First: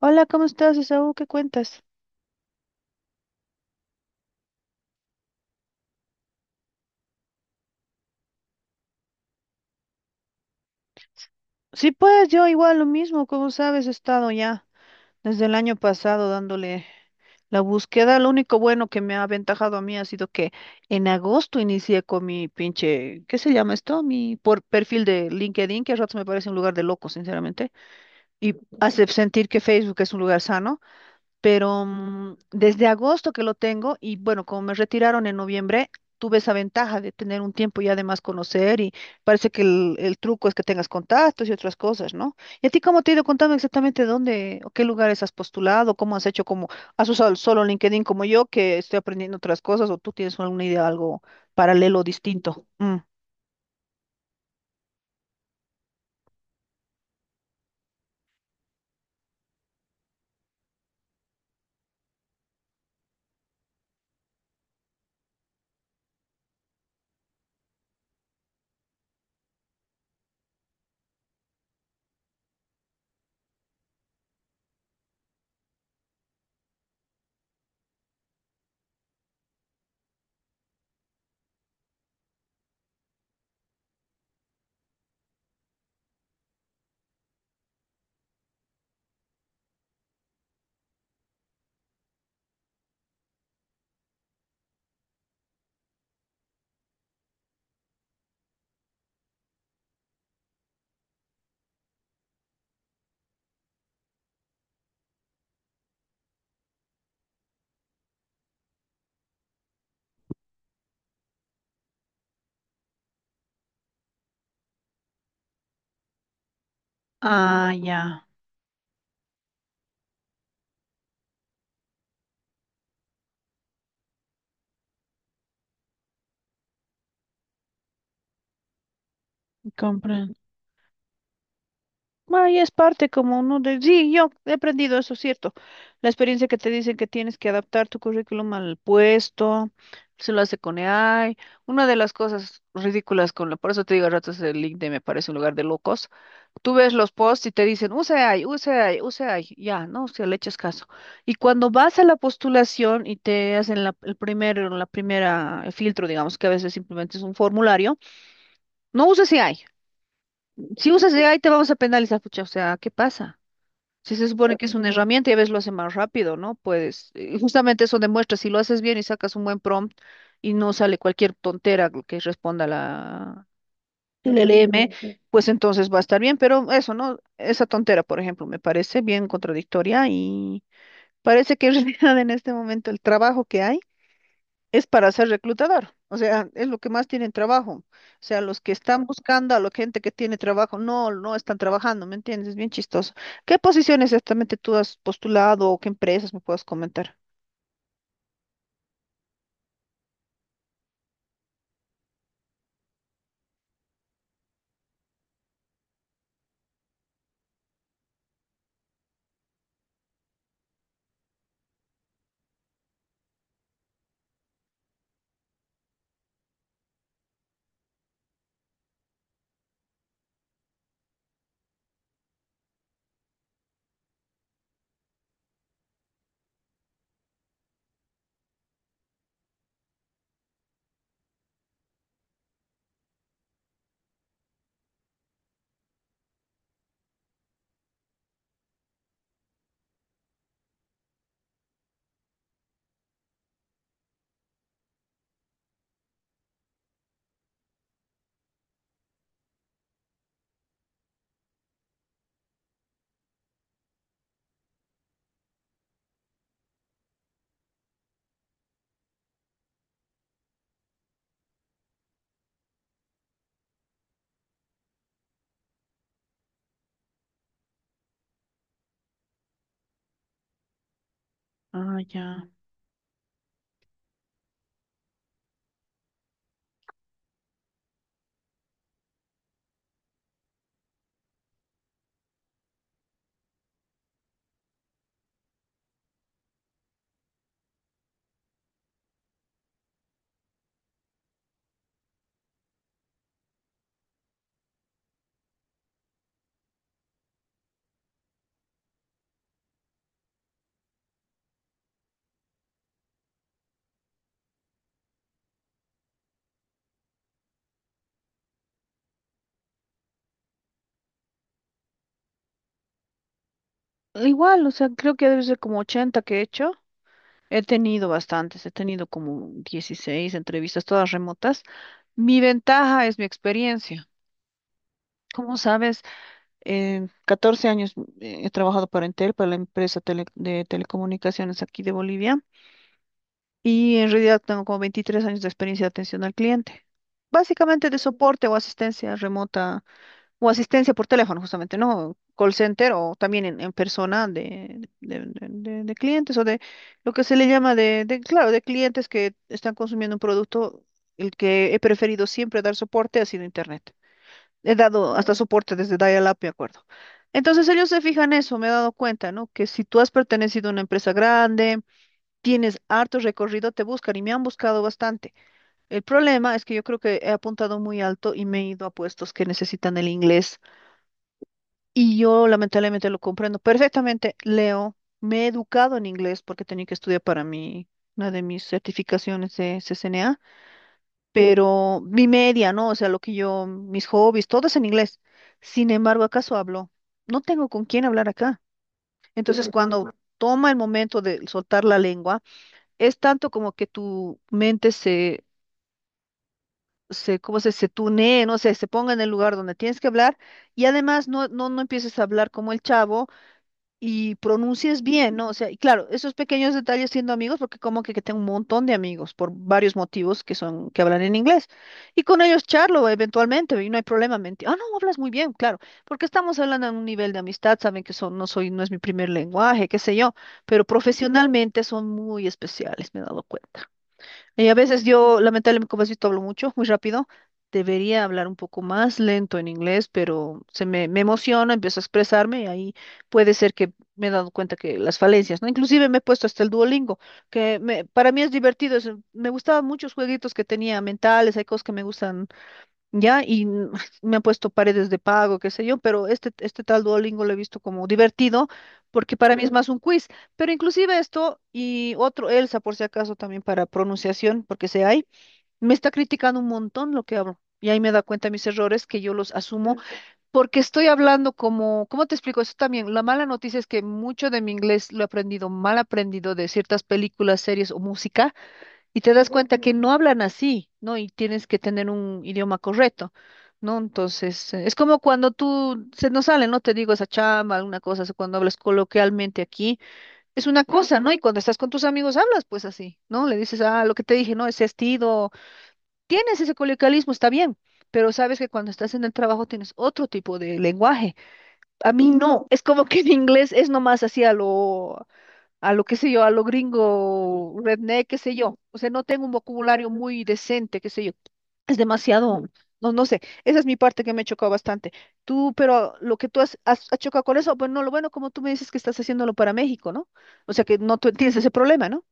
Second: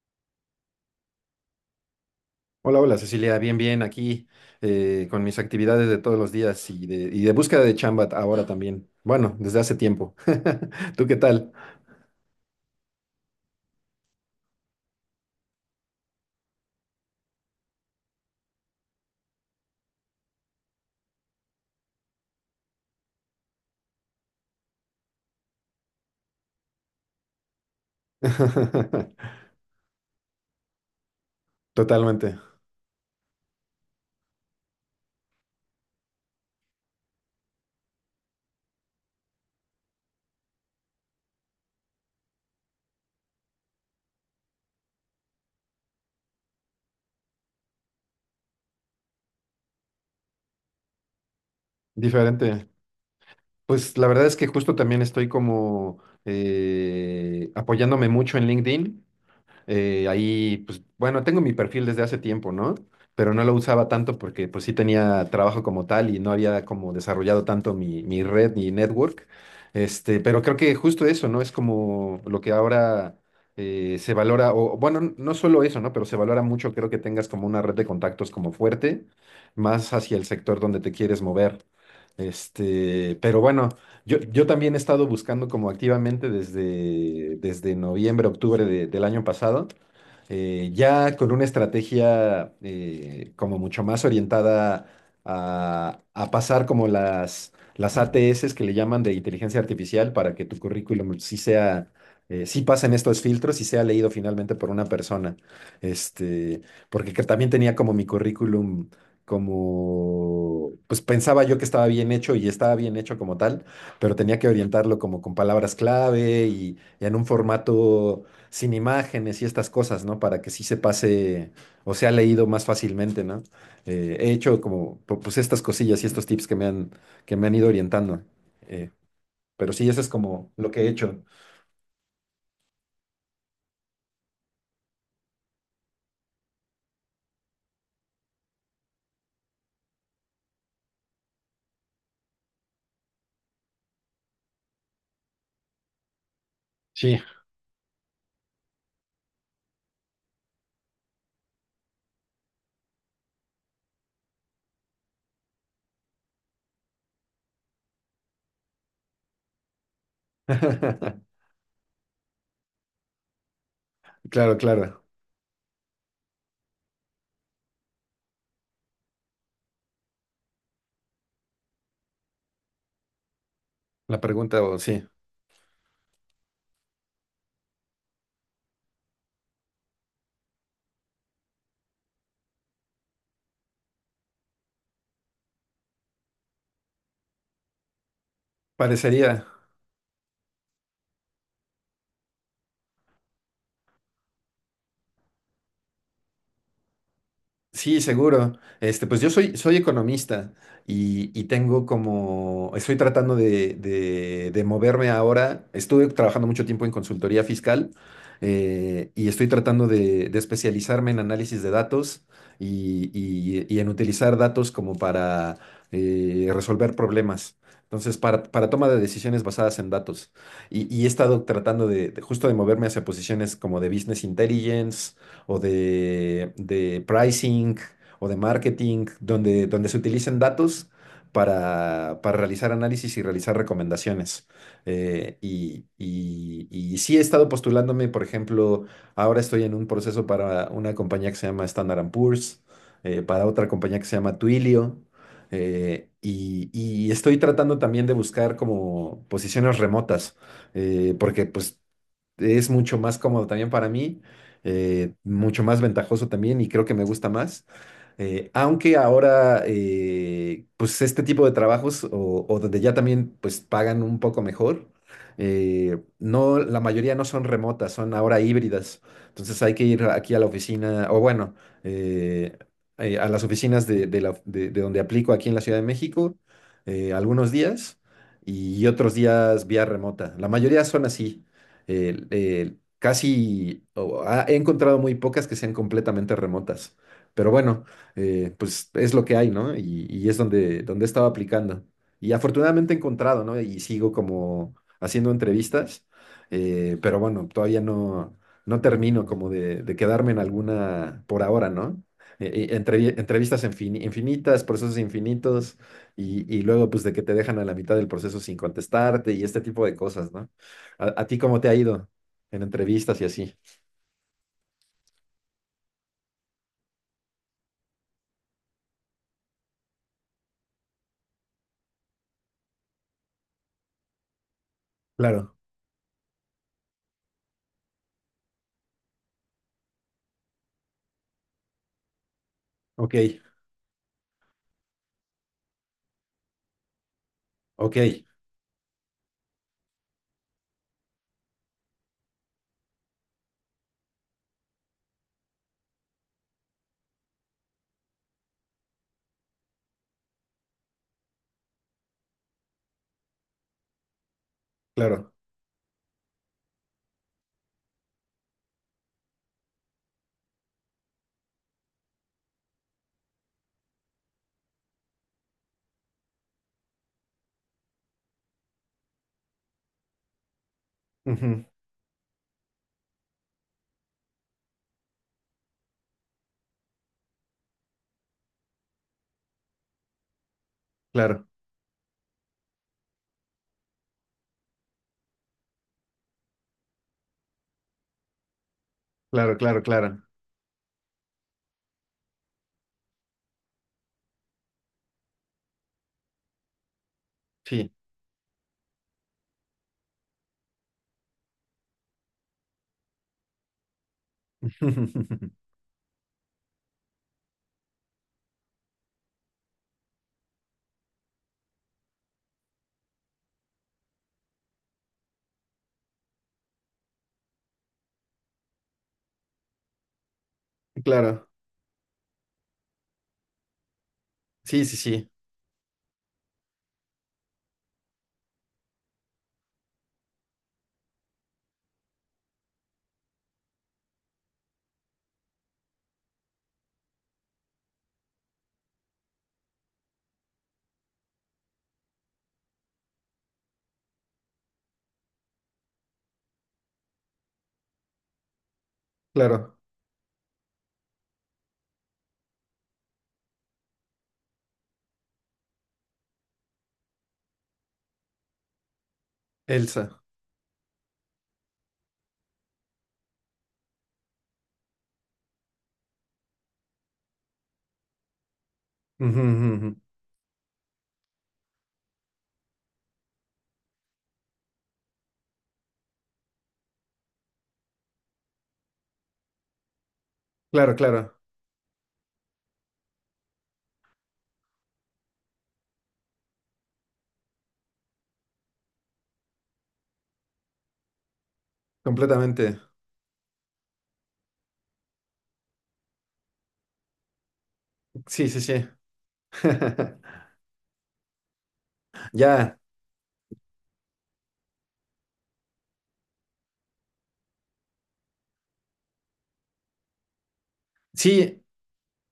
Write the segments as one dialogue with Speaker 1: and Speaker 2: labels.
Speaker 1: Hola, ¿cómo estás, Isaú? ¿Qué cuentas?
Speaker 2: Hola, hola Cecilia, bien, bien, aquí con mis actividades de todos los días y de búsqueda de chamba ahora también. Bueno, desde hace tiempo. ¿Tú qué tal?
Speaker 1: Sí, pues yo igual lo mismo, como sabes, he estado ya desde el año pasado dándole la búsqueda. Lo único bueno que me ha aventajado a mí ha sido que en agosto inicié con mi pinche, ¿qué se llama esto? Mi por perfil de LinkedIn, que a ratos me parece un lugar de locos, sinceramente, y hace sentir que Facebook es un lugar sano. Pero
Speaker 2: Totalmente,
Speaker 1: desde agosto que lo tengo y bueno, como me retiraron en noviembre, tuve esa ventaja de tener un tiempo y además conocer y parece que el truco es que tengas contactos y otras cosas, ¿no? ¿Y a ti cómo te ha ido contando exactamente dónde o qué lugares has postulado, cómo has hecho, cómo has usado el solo LinkedIn como yo que estoy aprendiendo otras cosas o tú tienes alguna idea, algo paralelo, distinto?
Speaker 2: diferente.
Speaker 1: Mm.
Speaker 2: Pues la verdad es que justo también estoy como apoyándome mucho en LinkedIn. Ahí, pues, bueno, tengo mi perfil desde hace tiempo, ¿no? Pero no lo usaba tanto porque pues sí tenía trabajo como tal y no había como desarrollado tanto mi red, mi network. Este, pero creo que justo eso, ¿no? Es como lo que ahora se valora, o bueno, no solo eso, ¿no? Pero se valora mucho, creo que tengas como una red de contactos como fuerte, más hacia el sector donde te quieres mover. Este, pero bueno. Yo también he estado buscando como activamente desde noviembre, octubre del año pasado, ya con una estrategia como mucho más orientada a pasar como las ATS que le llaman de inteligencia artificial para que tu currículum sí sea, sí pasen estos filtros y sea leído finalmente por una persona. Este, porque que también tenía como mi currículum, como, pues pensaba yo que estaba bien hecho y estaba bien hecho como tal, pero tenía que orientarlo como con palabras clave y en un
Speaker 1: Ah,
Speaker 2: formato
Speaker 1: ya,
Speaker 2: sin imágenes y estas cosas, ¿no? Para que sí se pase o sea leído más fácilmente, ¿no? He hecho como pues estas cosillas y estos tips que me han ido orientando. eh, pero sí, eso es
Speaker 1: comprendo.
Speaker 2: como lo que he hecho.
Speaker 1: Ah, es parte como uno de... Sí, yo he aprendido eso, cierto. La experiencia que te dicen que tienes que adaptar tu currículum al puesto, se lo hace con AI. Una de las cosas ridículas con la... Por eso te digo a ratos el LinkedIn me parece un lugar de locos. Tú ves los
Speaker 2: Sí.
Speaker 1: posts y te dicen, use AI, use AI, use AI. Ya, no, si le echas caso. Y cuando vas a la postulación y te hacen la, el primer, la primera el filtro, digamos, que a veces simplemente es un formulario, no uses AI. Si usas AI te vamos a penalizar, pucha, o sea, ¿qué pasa? Si se supone
Speaker 2: Claro,
Speaker 1: que es una
Speaker 2: claro.
Speaker 1: herramienta y a veces lo hace más rápido, ¿no? Pues justamente eso demuestra, si lo haces bien y sacas un buen prompt y no sale cualquier tontera que responda la
Speaker 2: La
Speaker 1: el
Speaker 2: pregunta, o
Speaker 1: LM,
Speaker 2: sí,
Speaker 1: pues entonces va a estar bien, pero eso, ¿no? Esa tontera, por ejemplo, me parece bien contradictoria y parece que en realidad en este momento el trabajo que hay es para ser reclutador. O sea, es lo que más tienen trabajo. O sea, los que están
Speaker 2: parecería.
Speaker 1: buscando a la gente que tiene trabajo, no, no están trabajando, ¿me entiendes? Es bien chistoso. ¿Qué posiciones exactamente tú has postulado o qué empresas me puedes comentar?
Speaker 2: Sí, seguro. Este, pues yo soy, soy economista y tengo como, estoy tratando de moverme ahora. Estuve trabajando mucho tiempo en consultoría fiscal, y estoy tratando de especializarme en análisis de datos y en utilizar datos como para resolver problemas. Entonces, para toma de decisiones basadas en datos. Y he estado tratando de, justo de moverme hacia posiciones como de business intelligence o de pricing o de marketing, donde, donde se utilicen datos para realizar análisis y realizar recomendaciones. Y sí he estado postulándome, por ejemplo, ahora estoy en un proceso para una compañía que se llama Standard and Poor's, para otra compañía que se llama Twilio. Y, y estoy tratando también de buscar como posiciones remotas, porque pues es mucho más cómodo también para mí, mucho más ventajoso también y creo que me gusta más. Aunque ahora, pues este tipo de trabajos o donde ya también pues pagan un poco mejor, no, la mayoría no son remotas, son ahora híbridas. Entonces hay que ir aquí a la oficina, o bueno,
Speaker 1: Ah, ya.
Speaker 2: eh, a las oficinas de donde aplico aquí en la Ciudad de México, algunos días y otros días vía remota. La mayoría son así casi he encontrado muy pocas que sean completamente remotas. Pero bueno, pues es lo que hay, ¿no? Y es donde, donde he estado aplicando. Y afortunadamente he encontrado, ¿no? Y sigo como haciendo entrevistas, pero bueno, todavía no, no termino como de quedarme en alguna por ahora, ¿no? Entrevistas infinitas, procesos infinitos, y luego pues de que te dejan a la mitad del proceso sin contestarte y este tipo de cosas, ¿no? ¿A ti cómo te ha ido en entrevistas y así?
Speaker 1: Igual, o sea, creo que debe ser como 80 que he hecho. He tenido bastantes, he tenido como 16 entrevistas, todas remotas. Mi ventaja es mi experiencia.
Speaker 2: Claro,
Speaker 1: Como sabes, 14 años he trabajado para Entel, para la empresa de telecomunicaciones aquí de Bolivia,
Speaker 2: ok,
Speaker 1: y en realidad tengo como 23 años de experiencia de atención al cliente. Básicamente
Speaker 2: ok,
Speaker 1: de soporte o asistencia remota, o asistencia por teléfono justamente, ¿no? Call center o también en persona de, de clientes o de lo que se le llama de, claro, de clientes que están consumiendo un producto, el que he preferido siempre dar soporte ha sido Internet. He dado
Speaker 2: claro,
Speaker 1: hasta soporte desde dial-up, me acuerdo. Entonces ellos se fijan eso, me he dado cuenta, ¿no? Que si tú has pertenecido a una empresa grande, tienes harto recorrido, te buscan y me han buscado bastante. El problema es que yo creo que he apuntado muy alto y me he ido a puestos que necesitan el inglés
Speaker 2: ujú,
Speaker 1: y yo lamentablemente lo comprendo perfectamente, leo, me he educado en inglés porque tenía que estudiar para mí, una de mis certificaciones de CCNA,
Speaker 2: claro,
Speaker 1: pero mi media, ¿no? O sea, lo que yo, mis hobbies, todo es en inglés. Sin embargo, ¿acaso hablo? No tengo con quién hablar acá.
Speaker 2: claro,
Speaker 1: Entonces, Ujú,
Speaker 2: claro,
Speaker 1: cuando
Speaker 2: claro,
Speaker 1: toma el momento de soltar la lengua, es tanto como que tu mente ¿cómo se
Speaker 2: sí,
Speaker 1: tunee, no sé, se ponga en el lugar donde tienes que hablar y además no empieces a hablar como el chavo y pronuncies bien, ¿no? O sea, y claro, esos pequeños detalles siendo amigos, porque como que tengo un montón de amigos por varios motivos que son, que hablan en inglés. Y con ellos charlo eventualmente y no hay problema. Mentir. Ah, no, hablas muy bien, claro, porque estamos hablando en un nivel de amistad, saben que son, no soy, no es mi primer lenguaje, qué sé yo, pero
Speaker 2: claro,
Speaker 1: profesionalmente son muy especiales, me he dado cuenta. Y a
Speaker 2: sí, sí,
Speaker 1: veces
Speaker 2: sí,
Speaker 1: yo, lamentablemente, como has visto, hablo mucho, muy rápido. Debería hablar un poco más lento en inglés, pero se me, me emociona, empiezo a expresarme y ahí puede ser que me he dado cuenta que las falencias, ¿no? Inclusive me he puesto hasta el Duolingo, que para mí es divertido. Me gustaban muchos jueguitos que tenía mentales, hay cosas que me gustan ya, y me han puesto paredes de pago, qué sé yo, pero este tal Duolingo lo he visto como divertido, porque para mí es
Speaker 2: claro,
Speaker 1: más un quiz, pero inclusive esto y otro Elsa, por si acaso, también para pronunciación, porque sé hay, me está criticando un montón lo que hablo, y ahí me da cuenta mis errores, que yo los asumo,
Speaker 2: Elsa,
Speaker 1: porque estoy hablando como, ¿cómo te explico eso también? La mala noticia es que mucho de mi inglés lo he aprendido mal aprendido de ciertas películas, series o música y te
Speaker 2: ujú, ujú,
Speaker 1: das cuenta
Speaker 2: ujú,
Speaker 1: que no hablan así, ¿no? Y tienes que tener un idioma correcto, ¿no? Entonces, es como cuando tú, se nos sale, ¿no? Te digo esa chamba, alguna cosa, así, cuando hablas coloquialmente aquí, es una
Speaker 2: claro,
Speaker 1: cosa, ¿no? Y
Speaker 2: claro,
Speaker 1: cuando estás con tus amigos hablas pues así, ¿no? Le dices, ah, lo que te dije, ¿no? Ese estilo, tienes ese coloquialismo, está bien, pero sabes que cuando estás en el trabajo tienes otro tipo de lenguaje. A mí no, es
Speaker 2: completamente,
Speaker 1: como que en inglés es nomás así a lo qué sé yo, a lo gringo, redneck, qué
Speaker 2: sí,
Speaker 1: sé
Speaker 2: sí,
Speaker 1: yo.
Speaker 2: sí,
Speaker 1: O sea, no tengo un vocabulario muy decente, qué sé yo. Es demasiado,
Speaker 2: ya,
Speaker 1: no, no sé. Esa es mi parte que me ha chocado bastante. Tú, pero lo que tú has chocado con eso, bueno, lo bueno, como tú me dices que estás haciéndolo para México, ¿no? O sea, que no tú tienes
Speaker 2: sí.
Speaker 1: ese problema, ¿no?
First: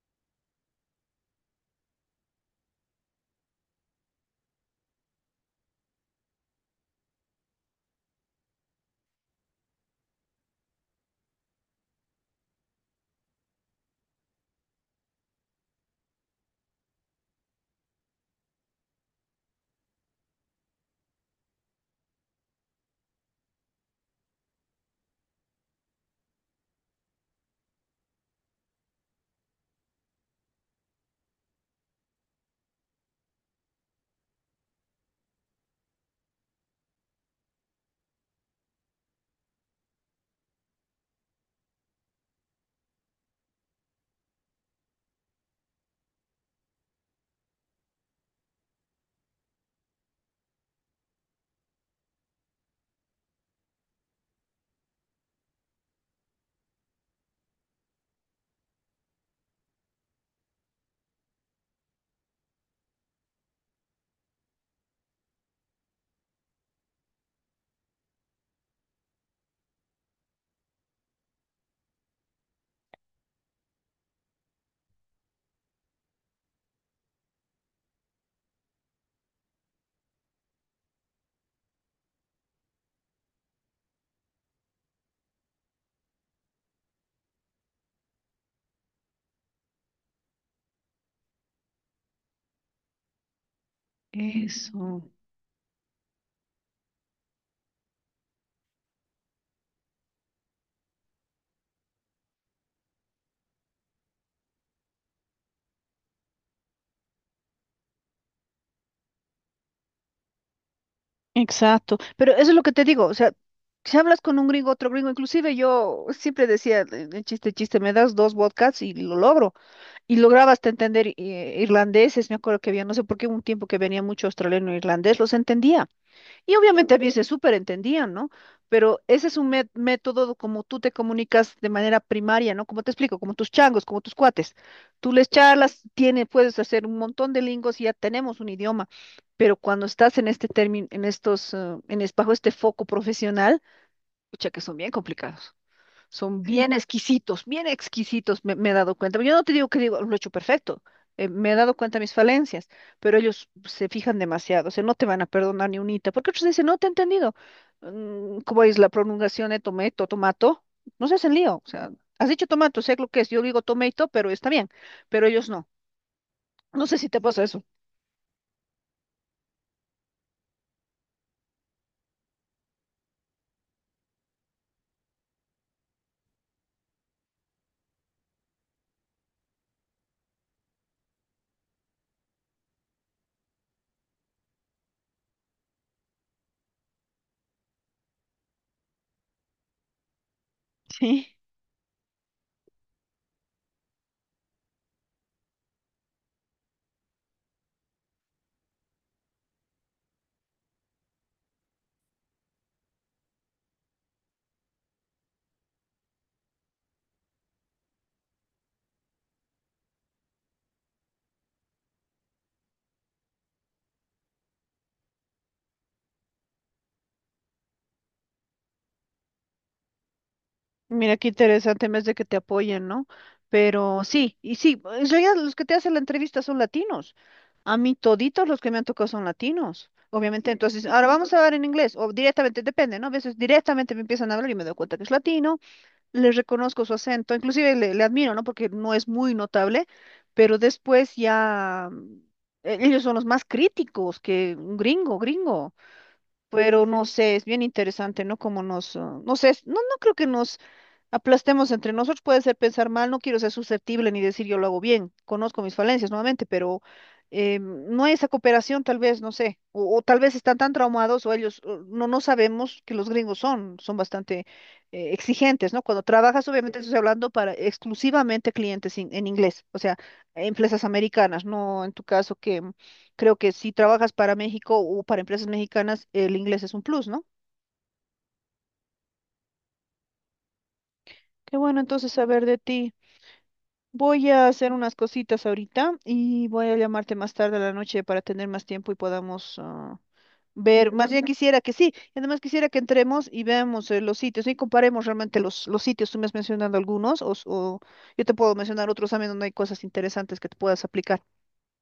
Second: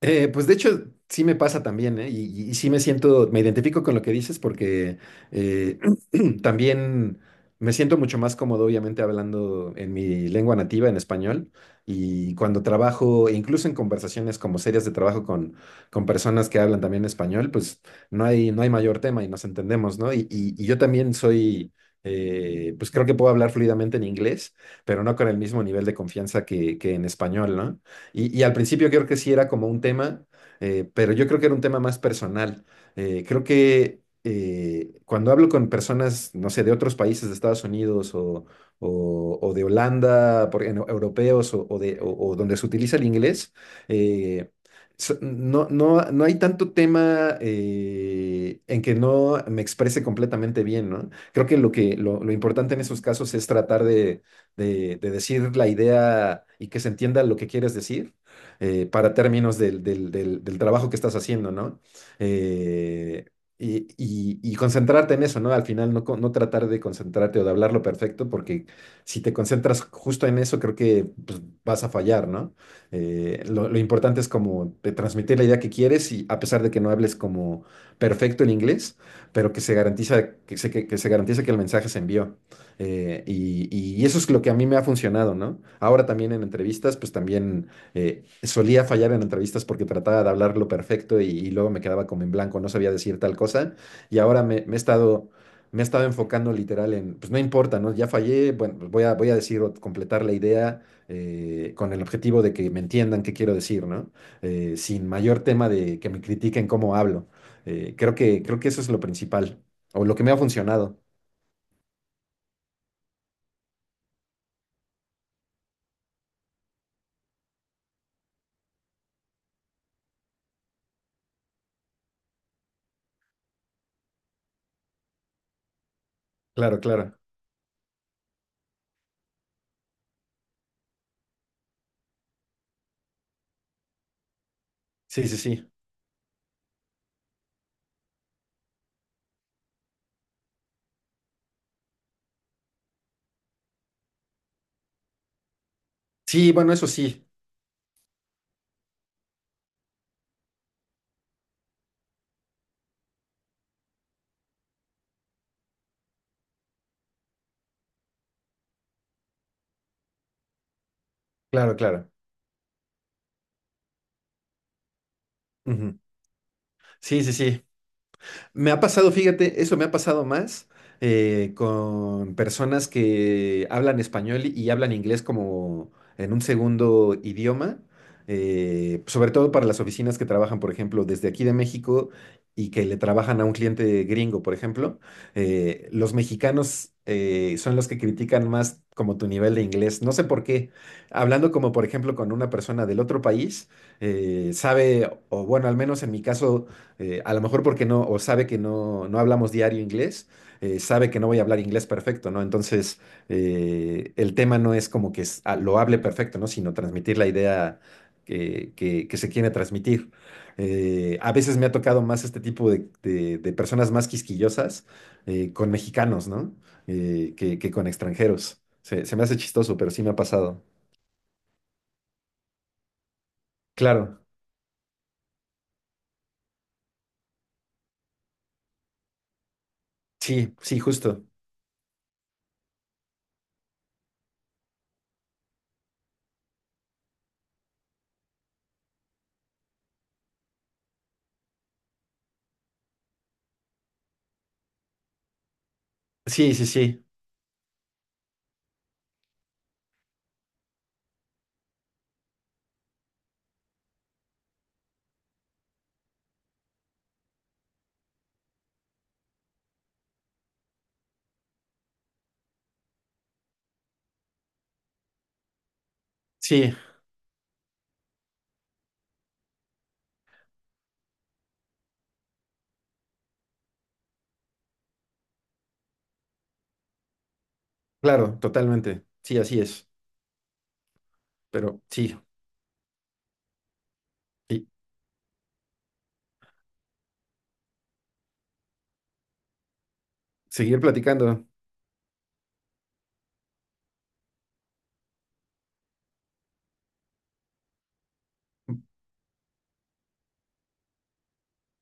Speaker 2: Pues de hecho, sí me pasa también, ¿eh? Y, y sí me siento, me identifico con lo que dices porque eh, también me siento mucho más cómodo, obviamente, hablando en mi lengua nativa, en español, y cuando trabajo, e incluso en conversaciones como serias de trabajo con personas que hablan también español, pues no hay, no hay mayor tema y nos entendemos, ¿no? Y, y yo también soy, pues creo que puedo hablar fluidamente en inglés, pero no con el mismo nivel de confianza que en español, ¿no? Y al principio creo que sí era como un tema, pero yo creo que era un tema más personal. Creo que cuando hablo con personas, no sé, de otros países, de Estados Unidos o, o de Holanda, por, europeos o de, o donde se utiliza el inglés, eh, no, no, no hay tanto tema en que no me exprese completamente bien, ¿no? Creo que lo que lo importante en esos casos es tratar de de decir la idea y que se entienda lo que quieres decir, para términos del trabajo que estás haciendo, ¿no? Eh, y, y concentrarte en eso, ¿no? Al final no, no tratar de concentrarte o de hablarlo perfecto, porque si te concentras justo en eso, creo que pues, vas a fallar, ¿no? Lo importante es como de transmitir la idea que quieres, y a pesar de que no hables como perfecto el inglés, pero que se garantiza que se garantice que el mensaje se envió. Y, y eso es lo que a mí me ha funcionado, ¿no? Ahora también en entrevistas, pues también solía fallar en entrevistas porque trataba de hablar lo perfecto y luego me quedaba como en blanco, no sabía decir tal cosa. Y ahora me,
Speaker 1: Eso,
Speaker 2: me he estado enfocando literal en, pues no importa, ¿no? Ya fallé, bueno, pues voy a, voy a decir o completar la idea con el objetivo de que me entiendan qué quiero decir, ¿no? Sin mayor tema de que me critiquen cómo hablo. Creo que eso es lo principal, o lo que me ha funcionado.
Speaker 1: exacto. Pero eso es lo que te digo, o sea, si hablas con un gringo, otro gringo, inclusive yo siempre decía, el chiste, chiste, me das dos vodkas y lo logro. Y lograbaste entender irlandeses, me acuerdo que había, no sé por qué, un tiempo que venía mucho australiano e irlandés, los entendía. Y
Speaker 2: Claro,
Speaker 1: obviamente a mí
Speaker 2: claro.
Speaker 1: se súper entendían, ¿no? Pero ese es un método como tú te comunicas de manera primaria, ¿no? Como te explico, como tus changos, como tus cuates. Tú les
Speaker 2: Sí, sí, sí.
Speaker 1: charlas, tiene, puedes hacer un montón de lingos y ya tenemos un idioma. Pero cuando estás en este término, en estos, en bajo este foco profesional, escucha que son bien complicados. Son
Speaker 2: Sí, bueno, eso sí,
Speaker 1: bien exquisitos, me he dado cuenta. Yo no te digo que digo, lo he hecho perfecto, me he dado cuenta de mis falencias, pero ellos se fijan demasiado, o sea, no te van a perdonar ni unita, porque otros dicen, no te he entendido. ¿Cómo es la pronunciación de tomato, tomato? No se hacen lío, o
Speaker 2: claro,
Speaker 1: sea,
Speaker 2: claro.
Speaker 1: has dicho tomato, sé lo que es, yo digo tomato, pero está bien, pero ellos no.
Speaker 2: Ujú.
Speaker 1: No sé si te
Speaker 2: Sí, sí,
Speaker 1: pasa eso.
Speaker 2: sí. Me ha pasado, fíjate, eso me ha pasado más con personas que hablan español y hablan inglés como en un segundo idioma, sobre todo para las oficinas que trabajan, por ejemplo, desde aquí de México y que le trabajan a un cliente gringo, por ejemplo. Los mexicanos son los que critican más como tu nivel de inglés. No sé por qué.
Speaker 1: Sí.
Speaker 2: Hablando como, por ejemplo, con una persona del otro país, sabe, o bueno, al menos en mi caso a lo mejor porque no, o sabe que no, no hablamos diario inglés, sabe que no voy a hablar inglés perfecto, ¿no? Entonces, el tema no es como que ah, lo hable perfecto, ¿no? Sino transmitir la idea que, que se quiere transmitir. A veces me ha tocado más este tipo de, de personas más quisquillosas con mexicanos, ¿no? Que con extranjeros. Se me hace chistoso, pero sí me ha pasado.
Speaker 1: Mira qué interesante, más de que te apoyen, ¿no? Pero
Speaker 2: Claro,
Speaker 1: sí, y sí, en realidad los que te hacen la entrevista son latinos. A mí toditos los que me han tocado son latinos. Obviamente,
Speaker 2: sí, sí,
Speaker 1: entonces, ahora
Speaker 2: justo.
Speaker 1: vamos a hablar en inglés, o directamente, depende, ¿no? A veces directamente me empiezan a hablar y me doy cuenta que es latino, le reconozco su acento, inclusive le, le admiro, ¿no? Porque no es muy notable, pero después ya ellos son los más críticos que un gringo, gringo.
Speaker 2: Sí, sí,
Speaker 1: Pero no
Speaker 2: sí,
Speaker 1: sé, es bien interesante, ¿no? Como nos, ah, no sé, no, no creo que nos aplastemos entre nosotros, puede ser pensar mal, no quiero ser susceptible ni decir yo lo hago bien, conozco mis falencias nuevamente, pero no hay esa cooperación tal vez, no sé, o tal vez están tan traumados o ellos, o no, no sabemos que los gringos son, son bastante exigentes, ¿no? Cuando trabajas,
Speaker 2: sí,
Speaker 1: obviamente estoy hablando para exclusivamente clientes en inglés, o sea, empresas americanas, no en tu caso que creo que si trabajas para México o para empresas mexicanas, el inglés es un plus, ¿no?
Speaker 2: claro, totalmente. Sí, así es.
Speaker 1: Qué bueno
Speaker 2: Pero
Speaker 1: entonces
Speaker 2: sí,
Speaker 1: saber de ti. Voy a
Speaker 2: y
Speaker 1: hacer unas cositas ahorita y voy a llamarte más tarde a la noche para tener más tiempo y podamos ah,
Speaker 2: seguir
Speaker 1: ver. Más bien
Speaker 2: platicando.
Speaker 1: quisiera que sí, y además quisiera que entremos y veamos los sitios y comparemos realmente los sitios. Tú me has mencionado algunos o, o yo te puedo mencionar otros también donde hay cosas interesantes que te puedas aplicar.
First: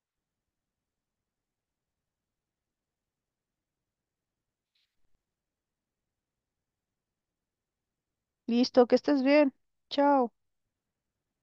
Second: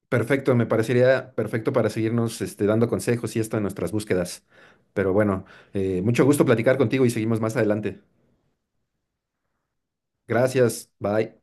Speaker 2: Perfecto, me parecería perfecto para seguirnos este, dando consejos y esto en nuestras búsquedas. Pero bueno, mucho gusto platicar contigo y seguimos más adelante.
Speaker 1: Listo, que estés bien. Chao.
Speaker 2: Gracias, bye.